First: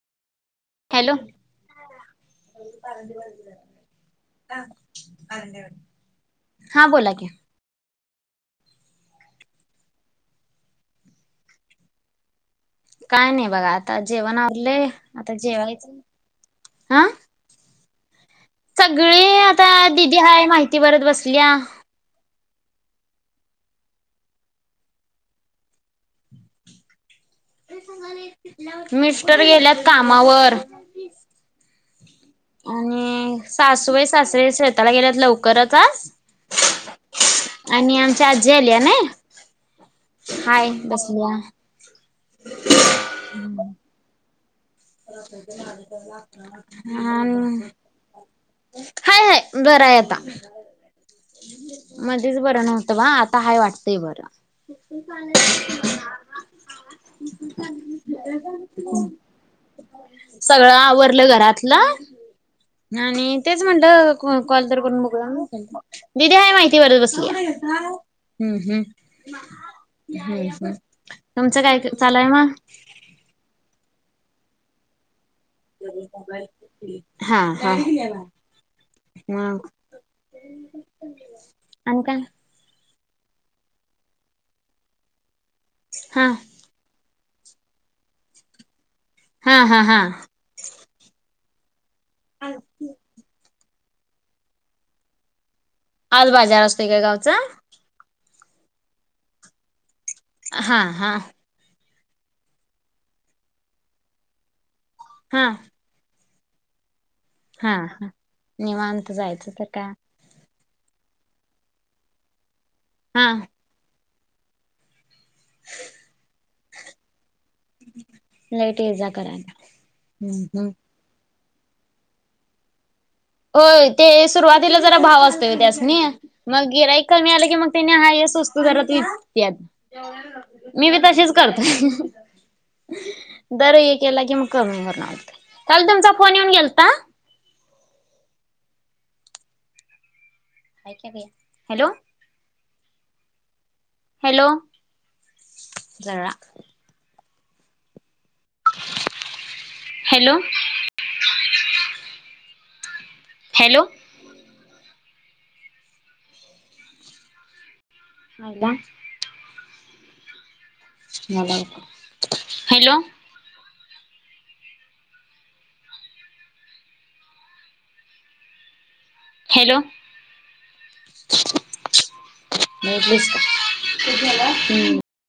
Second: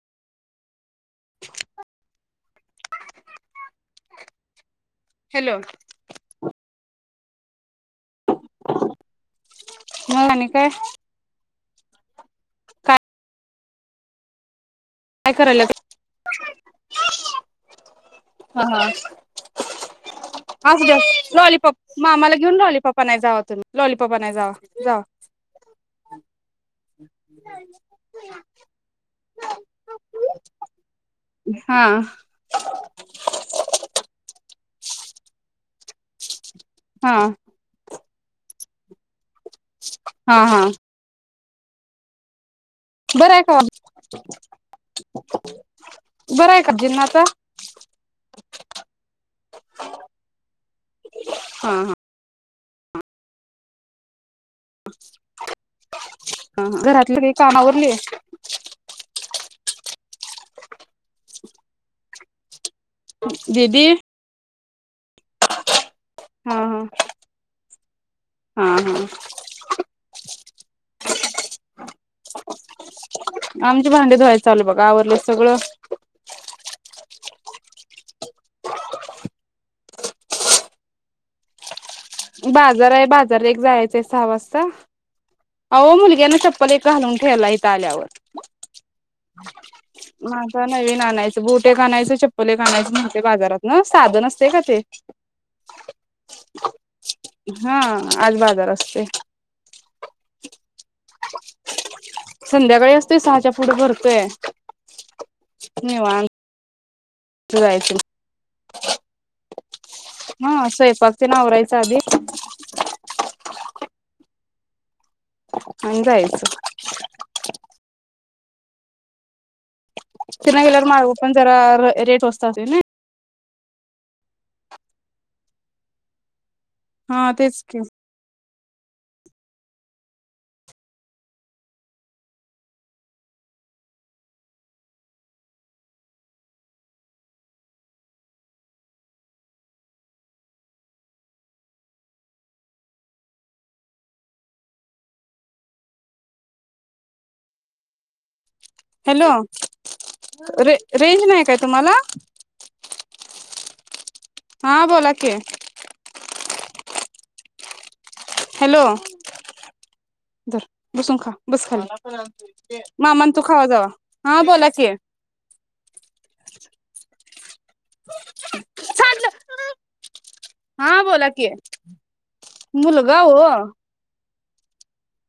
Hello hello हा बोला की. मग आणि काय. काय नाही बघा आता जेवण आवलय. काय आता करायला जेवायचं हा. सगळे आता दिदी हाय माहिती असू द्या [unintelligible] बसल्या लॉलीपॉप [unintelligible] लॉलीपॉप आणायला जावा तुम्ही लॉलीपॉप आणा जावा जावा [inaudible] मिस्टर गेल्या कामावर हा आणि- सासू [unintelligible] [unintelligible] काय हा आणि आ चार्ज झाल्या ना हा हा हाय -बसल्या बरं आहे का [inaudible] बरं आहे का [inaudible] आजींना आता हाय बराय आता हा हा [inaudible] मध्ये बरं नव्हतं ना आता हाय वाटतंय बरं [inaudible] हा घरातली काही काम आवरली सगळं आवरलं घरातलं आणि तेच दीदी म्हटलं [unintelligible] [unintelligible] दिदी हा आहे हा [unintelligible] हम् हा हा हम् तुमचं काय चाललय मग आल बघ आवरलंच [inaudible] हा हा हम् बाजार आहे बाजार एक जायचंय सहा वाजता आहे हा मुलग्याना चप्पल [unintelligible] [unintelligible] इथ आल्यावर हा हा हा माझा नवीन आणायचे बूट [unintelligible] चप्पल [unintelligible] बाजारात म साध नसतंय [unintelligible] आज हा [unintelligible] आज बाजार असतो हा हा संध्याकाळी असतोय सहाच्या पुढ भरतोय हा निवांत हा जायचं ह निवांत जायचं तर का? हा स्वयंपाक ते आवरायचं आधी. हा आणि जायचं. नाही ते ये जा करायला. हम्म ते नाय हम्म गेल्यावर माळव. पण जरा रेट असतात ना. होय ते सुरुवातीला जरा भाव असतोय त्यासनी. मग ग्राहक हा कमी आले की तेच त्यांनी हाय हेना स्वस्त. तू जरा तूच मी बी तशीच करतो जर हे केला की मग कमी करवत काल तुमचा फोन येऊन गेलता हॅलो हॅलो हॅलो हॅलो रे रेंज नायक तुम्हाला हॅलो हा बोला की हाला तर बसून खा बस खाली हॅलो मामान तू खावा जावा हा बोलाकी ण हॅलो हा बोला कि मुलगा हो हम्म